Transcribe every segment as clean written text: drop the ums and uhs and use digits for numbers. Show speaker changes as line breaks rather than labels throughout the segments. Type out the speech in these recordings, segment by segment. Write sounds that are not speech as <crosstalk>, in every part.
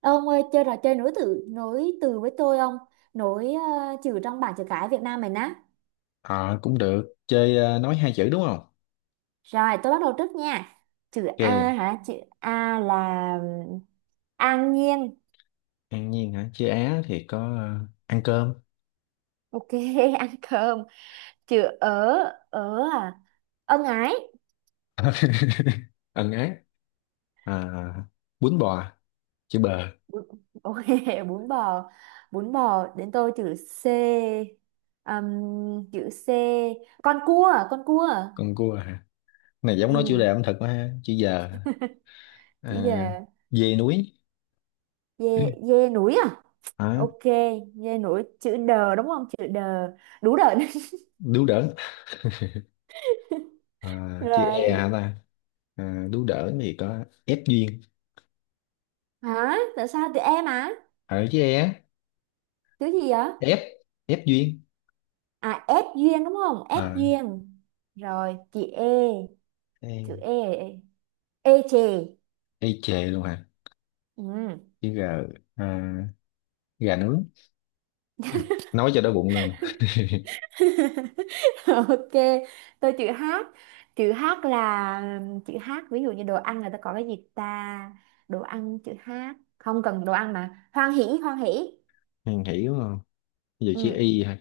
Ông ơi, chơi trò chơi nối từ với tôi. Ông nối chữ trong bảng chữ cái Việt Nam mình á.
Ờ cũng được chơi nói hai chữ, đúng không?
Rồi tôi bắt đầu trước nha. Chữ A
Ok,
hả? Chữ A là ừm, an nhiên.
an nhiên hả? Chơi á thì có ăn cơm.
Ok. <laughs> Ăn cơm. Chữ ở. Ở à? Ân ái.
<laughs> Ẩn ái. à, Bún bò, chữ bờ.
Bún- ok. <laughs> Bún bò. Bún bò. Đến tôi chữ C. Chữ C, con cua, con cua.
Con cua hả? Này giống nói chủ
Ừ.
đề ẩm thực quá ha. Chữ giờ,
Chữ
à,
dê.
dê núi.
Dê.
<clears throat>
Dê núi à?
Hả?
Ok. Dây nổi chữ đờ đúng không? Chữ đờ. Đủ đờ. <laughs>
Đú đỡn. Chữ e
Rồi.
hả ta? Đú đỡn thì có ép duyên.
Hả? Tại sao tụi em à?
Ở chữ e á,
Chữ gì vậy?
ép, ép duyên.
À, ép duyên đúng không? Ép
à,
duyên. Rồi chị e. Chữ
E,
e. E chè.
e chề luôn hả?
Ừ.
Chữ g, à, gà nướng. Nói cho đói bụng luôn.
<laughs> Ok. Tôi chữ h. Chữ h là, chữ h ví dụ như đồ ăn người ta có cái gì ta? Đồ ăn chữ h. Không cần đồ ăn mà, hoan hỉ, hoan hỉ.
Hàng, hiểu không? Ví dụ chữ
Ừ.
Y hả?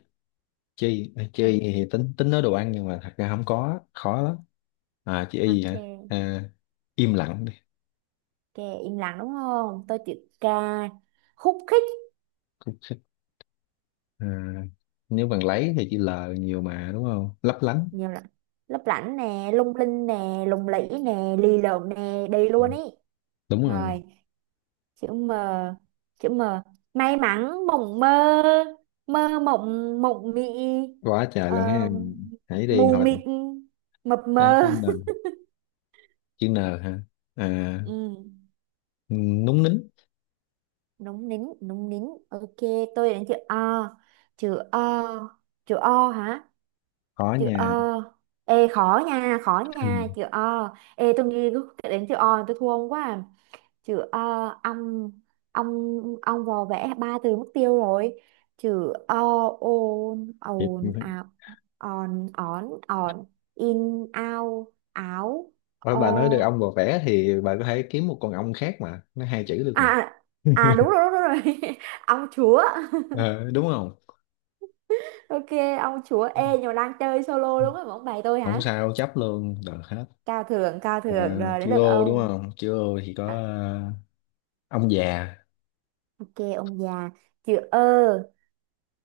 Chữ Y, chữ
Ừ.
Y thì tính tính nói đồ ăn nhưng mà thật ra không có, khó lắm. À, chữ Y hả?
Ok.
À, im lặng đi.
Ok, im lặng đúng không? Tôi chữ k, khúc khích.
Cũng thích. À, nếu bằng lấy thì chữ L nhiều mà đúng không? Lấp lánh.
Nhiều lắm. Lấp lánh nè, lung linh nè, lùng lĩ nè, lì lợm nè, đi
Ừ,
luôn ý.
đúng rồi.
Rồi chữ M. Chữ M, may mắn, mộng mơ, mơ mộng, mộng mị.
Quá trời
ờ,
luôn ha. Hãy đi
Mù
hồi nè.
mịt, mập
Đây
mờ.
chữ N. Chữ N hả? À,
Ừ,
núng nính.
núng nín, núng nín. Ok, tôi đến chữ O. Chữ O. Chữ O hả?
Khó
Chữ O.
nha.
Ê khó nha, khó
Ừ.
nha. Chữ O. Ê, tôi nghĩ đến chữ O tôi thua ông quá à. Chứ ông ông ông vò vẽ ba từ mất tiêu rồi. Chữ o, ôn,
Thiệt.
ồn ào, on on on, in, ao, áo,
Thôi
o.
bà nói được ong vò vẽ thì bà có thể kiếm một con ong khác mà. Nó hai chữ được
À,
mà.
à, à, đúng rồi, đúng rồi, đúng rồi. <laughs> Ông chúa. <laughs>
Ờ, đúng không?
Ok, ông chúa. Ê, nhưng mà đang chơi solo đúng không? Ông bày tôi
Không
hả?
sao, chấp luôn được hết.
Cao thượng, cao thượng.
à,
Rồi đến
Chữ
lượt
ô đúng
ông.
không? Chữ ô thì có,
À,
ông già.
ok. Ông già. Chữ ơ.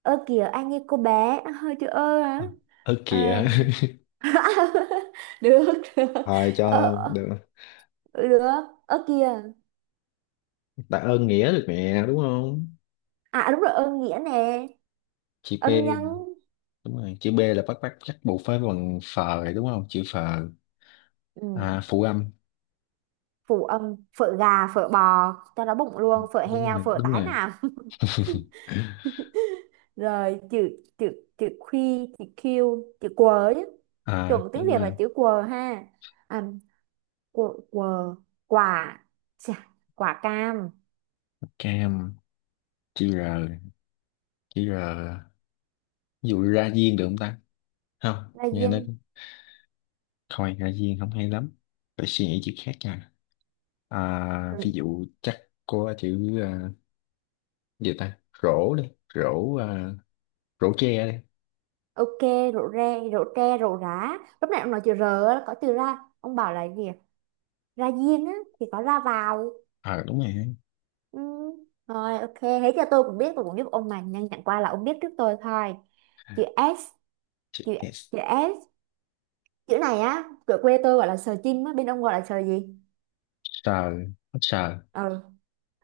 Ơ kìa, anh như cô bé hơi. Chữ ơ
Ờ,
hả?
ớ
Ờ.
kìa. <laughs>
<laughs> Được, được.
Thôi cho
ờ,
luôn
ờ,
được.
Được. Ơ kìa.
Tạ ơn nghĩa được mẹ đúng không?
À, đúng rồi, âm nghĩa nè.
Chữ P.
Âm nhân.
Đúng rồi, chữ B là bắt bắt chắc buộc phải bằng phờ rồi đúng không? Chữ phờ,
Ừ.
phụ âm.
Phụ âm, phở gà, phở bò, cho nó bụng luôn, phở
Đúng
heo,
rồi,
phở
đúng
tái
rồi.
nào.
<laughs>
<laughs> Rồi chữ chữ chữ khuy, chữ q, chữ quờ chứ.
À,
Chuẩn tiếng
nhưng
Việt là
mà
chữ quờ ha. À, quờ, quờ. Quả. Chà, quả cam.
cam. Chữ R, chữ R, ví dụ ra diên được không ta? Không
Là
nghe nó.
viên.
Thôi Hạ Viên không hay lắm. Phải suy nghĩ chữ khác nha. À, ví
Ừ,
dụ chắc có chữ, gì ta? Rổ đi. Rổ, rổ tre đi.
ok. Rượu re, rượu tre, rượu rá. Lúc nãy ông nói chữ r á, có từ ra, ông bảo là gì? Ra diên á, thì có ra vào.
Ờ đúng rồi.
Ừ. Rồi ok, thế cho tôi cũng biết. Tôi cũng giúp ông mà, nhưng chẳng qua là ông biết trước tôi thôi. Chữ S.
Chữ
chữ
S.
chữ S. Chữ này á, ở quê tôi gọi là sờ chim á, bên ông gọi là sờ gì?
Sờ. Ít sờ.
Ờ,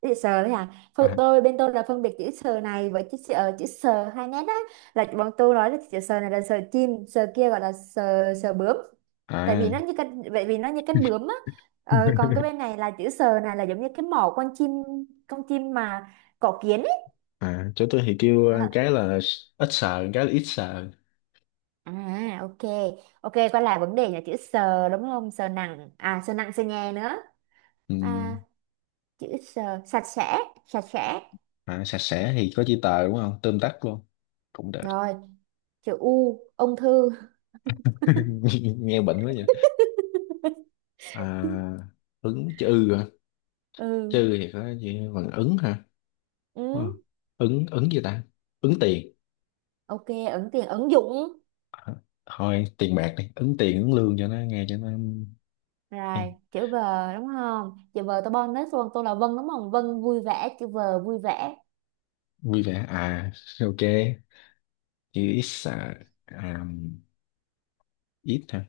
chữ sờ đấy à? Thôi,
À.
tôi bên tôi là phân biệt chữ sờ này với chữ sờ, chữ sờ hai nét á, là bọn tôi nói là chữ sờ này là sờ chim, sờ kia gọi là sờ, sờ bướm. Tại vì
À.
nó như cánh vậy, vì nó như cánh bướm á. Ờ, còn cái
<laughs>
bên này là chữ sờ này là giống như cái mỏ con chim. Con chim mà có kiến.
À, chỗ tôi thì kêu
Đó.
cái là ít sờ, cái là ít sờ.
À, ok. Ok, quay lại vấn đề là chữ sờ đúng không? Sờ nặng. À, sờ nặng, sờ nhẹ nữa.
Ừ.
À, chữ sờ sạch sẽ, sạch sẽ.
À, sạch sẽ thì có chữ tờ đúng không? Tóm tắt luôn. Cũng được.
Rồi, chữ U, ung thư.
<laughs> Nghe bệnh quá vậy.
<laughs>
À, ứng chữ ư hả?
Ừ.
Chữ thì có chữ bằng ứng hả?
Ừ.
Ờ. Ứng, ứng gì ta? Ứng tiền.
Ok, ứng tiền, ứng dụng.
Hả? Thôi tiền bạc đi, ứng tiền, ứng lương cho nó nghe, cho nó
Rồi,
hay.
chữ V đúng không? Chữ V tôi bonus luôn, tôi là Vân đúng không? Vân vui vẻ. Chữ V vui vẻ.
Vui vẻ à? Ok, chữ ít, à, ít hả?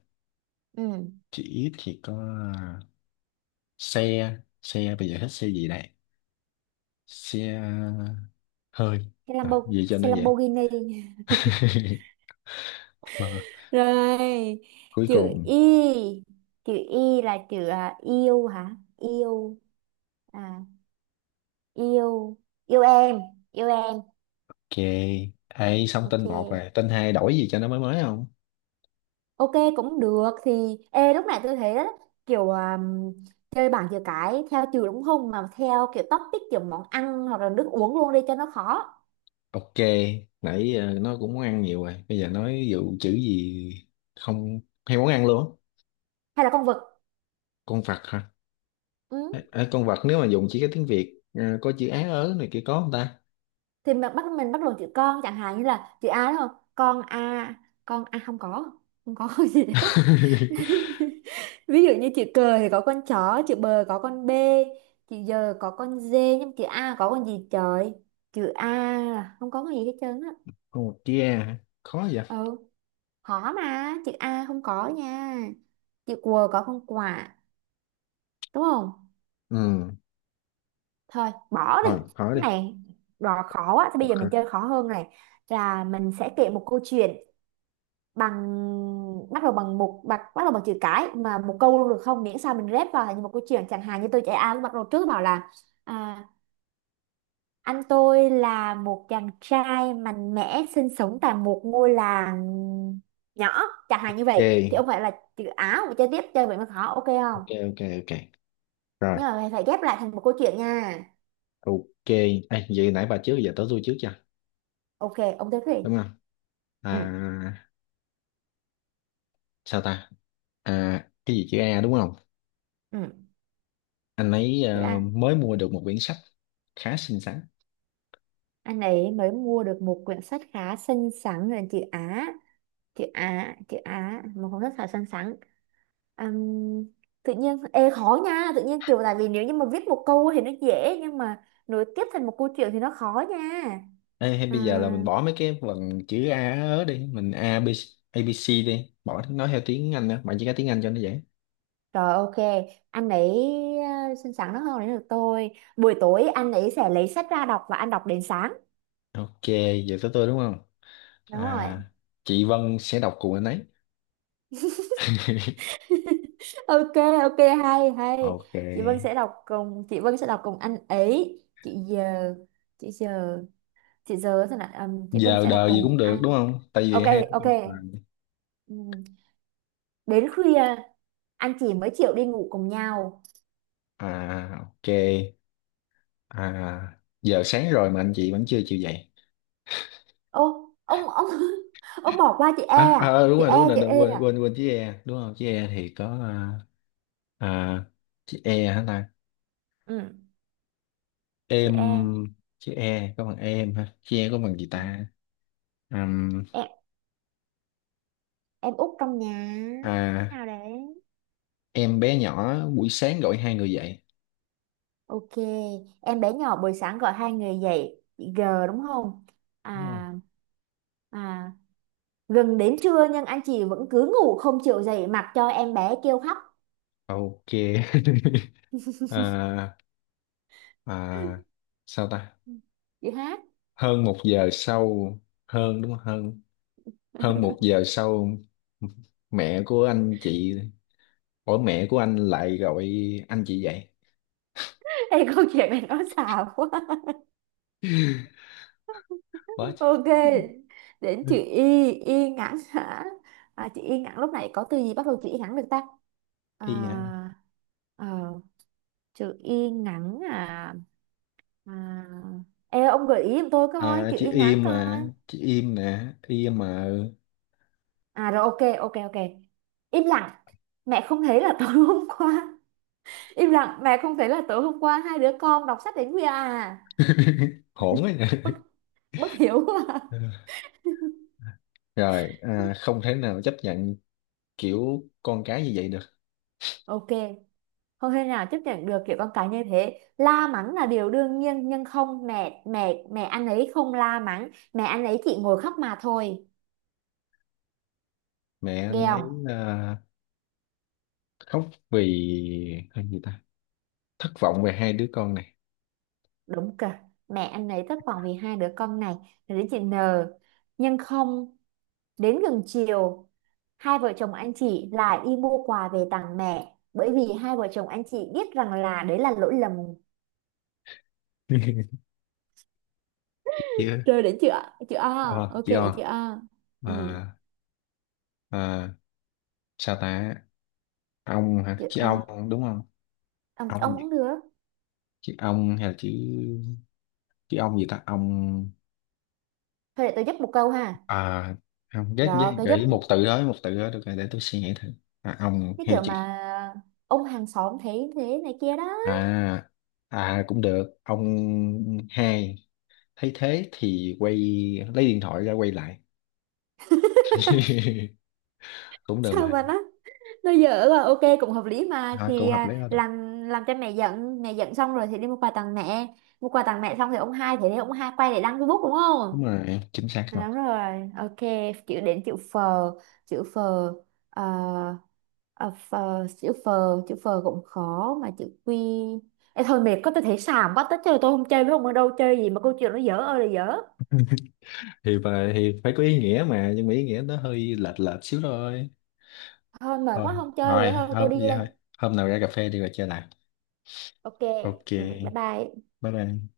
Ừ.
Chữ ít thì có, à, xe, xe bây giờ hết xe gì đây? Xe hơi,
Cái Lambo,
gì cho nó
xe
vậy?
Lamborghini.
<laughs> Mà
Rồi,
cuối
chữ
cùng
y. Chữ y là chữ yêu hả? Yêu. À, yêu. Yêu em. Yêu em.
ok. Ấy xong
Ok.
tên một rồi, tên hai đổi gì cho nó mới mới không?
Ok, cũng được. Thì ê, lúc này tôi thấy đó, kiểu chơi bảng chữ cái theo chữ đúng không, mà theo kiểu topic, kiểu món ăn hoặc là nước uống luôn đi cho nó khó.
Ok, nãy nó cũng món ăn nhiều rồi. Bây giờ nói dụ chữ gì không hay món ăn luôn á.
Hay là con vật?
Con vật hả? Ờ,
Ừ.
ờ, con vật nếu mà dùng chỉ cái tiếng Việt có chữ á ớ này kia có không ta?
Thì mình bắt đầu chữ con, chẳng hạn như là chữ A đúng không? Con A, con A không có. Không có <laughs> gì đấy.
<laughs>
Ví dụ như chữ cờ thì có con chó, chữ bờ có con B, chữ giờ có con D, nhưng chữ A có con gì trời? Chữ A là không có cái gì hết trơn á.
Con vật kia hả? Khó vậy.
Ừ, khó mà, chữ A không có nha. Chữ quờ có con quả, đúng không?
Ừ,
Thôi, bỏ đi.
rồi hỏi
Cái
đi.
này đò khó quá, thì bây
Vật
giờ
hả?
mình chơi khó hơn này. Là mình sẽ kể một câu chuyện bằng bắt đầu bằng một bắt bắt đầu bằng chữ cái, mà một câu luôn được không, miễn sao mình ghép vào thành một câu chuyện. Chẳng hạn như tôi chạy A, lúc bắt đầu trước bảo là à, anh tôi là một chàng trai mạnh mẽ sinh sống tại một ngôi làng nhỏ, chẳng hạn như
Ok,
vậy. Thì ông phải là chữ Á và chơi tiếp. Chơi vậy mới khó, ok không?
ok, ok, ok. Rồi,
Nhưng mà phải, phải ghép lại thành một câu chuyện nha.
ok. Ê, vậy nãy bà trước giờ tới tôi trước chưa?
Ok, ông tiếp đi.
Đúng không?
Ừ.
À, sao ta? À, cái gì chữ A đúng không?
Ừ.
Anh ấy
Chữ Á,
mới mua được một quyển sách khá xinh xắn.
anh ấy mới mua được một quyển sách khá xinh xắn, là chữ Á. Chữ Á, chữ Á, một cuốn sách khá xinh xắn. Ừm, Tự nhiên ê khó nha, tự nhiên kiểu, tại vì nếu như mà viết một câu thì nó dễ, nhưng mà nối tiếp thành một câu chuyện thì nó khó nha.
Ê, hay
À,
bây giờ là mình bỏ mấy cái vần chữ A ớ đi, mình A B a, ABC đi, bỏ nói theo tiếng Anh đó bạn, chỉ có tiếng Anh cho nó dễ.
rồi ok, anh ấy xinh xắn nó hơn đến được tôi. Buổi tối anh ấy sẽ lấy sách ra đọc và anh đọc đến sáng.
Ok, giờ tới tôi đúng không?
Đúng rồi.
À, chị Vân sẽ đọc cùng anh ấy. <laughs>
Ok. Ok, hay hay.
Ok,
Chị Vân sẽ đọc cùng anh ấy. Chị giờ, chị giờ, chị giờ thế nào? Chị Vân
giờ
sẽ đọc
đời gì
cùng
cũng được
anh.
đúng không, tại
Ok.
vì hay nói
Ok.
chung là-
Ừm. Đến khuya anh chị mới chịu đi ngủ cùng nhau.
à ok, à giờ sáng rồi mà anh chị vẫn chưa chịu dậy.
Ô, ông <laughs> ông bỏ qua chị E
À, à
à?
ờ, đúng
Chị
rồi
E,
đúng rồi
chị
đúng
E
rồi, quên
à?
quên quên chữ E đúng không? Chữ E thì có, à, chữ E hả ta?
Ừ, chị
Em.
E.
Chữ e có bằng em ha? Chữ e có bằng gì
Ừ.
ta? Ừm,
em em út trong nhà
à,
nào đấy.
em bé nhỏ buổi sáng gọi hai người dậy.
Ok, em bé nhỏ buổi sáng gọi hai người dậy, chị G đúng không?
Đúng rồi.
À, à. Gần đến trưa nhưng anh chị vẫn cứ ngủ không chịu dậy, mặc cho em bé kêu khóc.
Ok. <laughs> À, à, sao ta?
Ừ. Chị hát.
Hơn một giờ sau, hơn đúng không? Hơn, hơn một
<laughs>
giờ sau mẹ của anh chị, ủa mẹ của anh lại gọi anh chị dậy.
Ê, câu chuyện này nó xàm quá.
What?
Ok, đến chữ Y, Y ngắn hả? À, chữ Y ngắn lúc này có từ gì bắt đầu chữ Y ngắn được ta? À,
Y hả?
ờ, Chữ Y ngắn à, à. Ê, ông gợi ý giùm tôi coi,
À
chữ
chữ
Y ngắn
im
coi.
mà, chữ im nè, im mà.
À rồi, ok, ok, ok. Im lặng, mẹ không thấy là tối hôm qua. Im lặng, mẹ không thấy là tối hôm qua hai đứa con đọc sách đến khuya à.
<laughs>
<laughs>
Hổn ấy.
Bất, bất hiểu quá.
Ừ.
<laughs>
Rồi à, không thể nào chấp nhận kiểu con cái như vậy được.
Ok, không thể nào chấp nhận được kiểu con cái như thế, la mắng là điều đương nhiên. Nhưng không, mẹ mẹ mẹ anh ấy không la mắng, mẹ anh ấy chỉ ngồi khóc mà thôi,
Mẹ
nghe
anh ấy,
không?
à, khóc vì hay gì ta? Thất vọng về hai đứa con này.
Đúng kìa, mẹ anh ấy thất vọng vì hai đứa con này. Rồi đến chị N, nhưng không. Đến gần chiều, hai vợ chồng anh chị lại đi mua quà về tặng mẹ, bởi vì hai vợ chồng anh chị biết rằng là đấy là lỗi lầm.
<laughs> Chị ơi,
Rồi đến chữ A, chữ A,
ờ,
ok
chị
đến chữ
O,
A. Ừ.
à, à, sao ta? Ông hả?
Chị-
Chị
ờ,
ông đúng không?
ông
Ông.
cũng được.
Chị ông hay là chị? Chị ông gì ta? Ông,
Thôi để tôi giúp một câu ha.
à không ghét
Rồi
với,
cái
gợi
giúp,
ý một từ đó, một từ đó được rồi để tôi suy nghĩ thử. À, ông
cái
hay
kiểu
chị?
mà ông hàng xóm thấy thế này kia đó.
À à, cũng được. Ông hai thấy thế thì quay, lấy điện thoại ra quay lại. <laughs>
<laughs>
Cũng được
Sao mà
mà.
nó dở là ok, cũng hợp lý mà.
Thôi cũng
Thì
hợp lý đó, được.
làm cho mẹ giận. Mẹ giận xong rồi thì đi mua quà tặng mẹ. Mua quà tặng mẹ xong thì ông hai, thì để ông hai quay để đăng Facebook đúng
Đúng
không?
rồi, chính xác rồi.
À, đúng rồi, ok. Đến chữ phờ. Chữ phờ. ờ, ờ, Phờ. Chữ phờ, chữ phờ cũng khó mà. Chữ quy. Ê, thôi mệt, có tôi thấy xàm quá tất trời. Tôi không chơi với ông. Ở đâu chơi gì mà câu chuyện nó dở ơi là dở.
Thì phải có ý nghĩa mà, nhưng mà ý nghĩa nó hơi lệch lệch xíu thôi.
Thôi mệt
Thôi,
quá, không chơi nữa,
thôi
thôi tôi
hôm
đi
vậy
đây.
thôi. Hôm nào ra cà phê đi rồi chơi lại.
Ok.
Ok.
Ừ, bye bye.
Bye bye.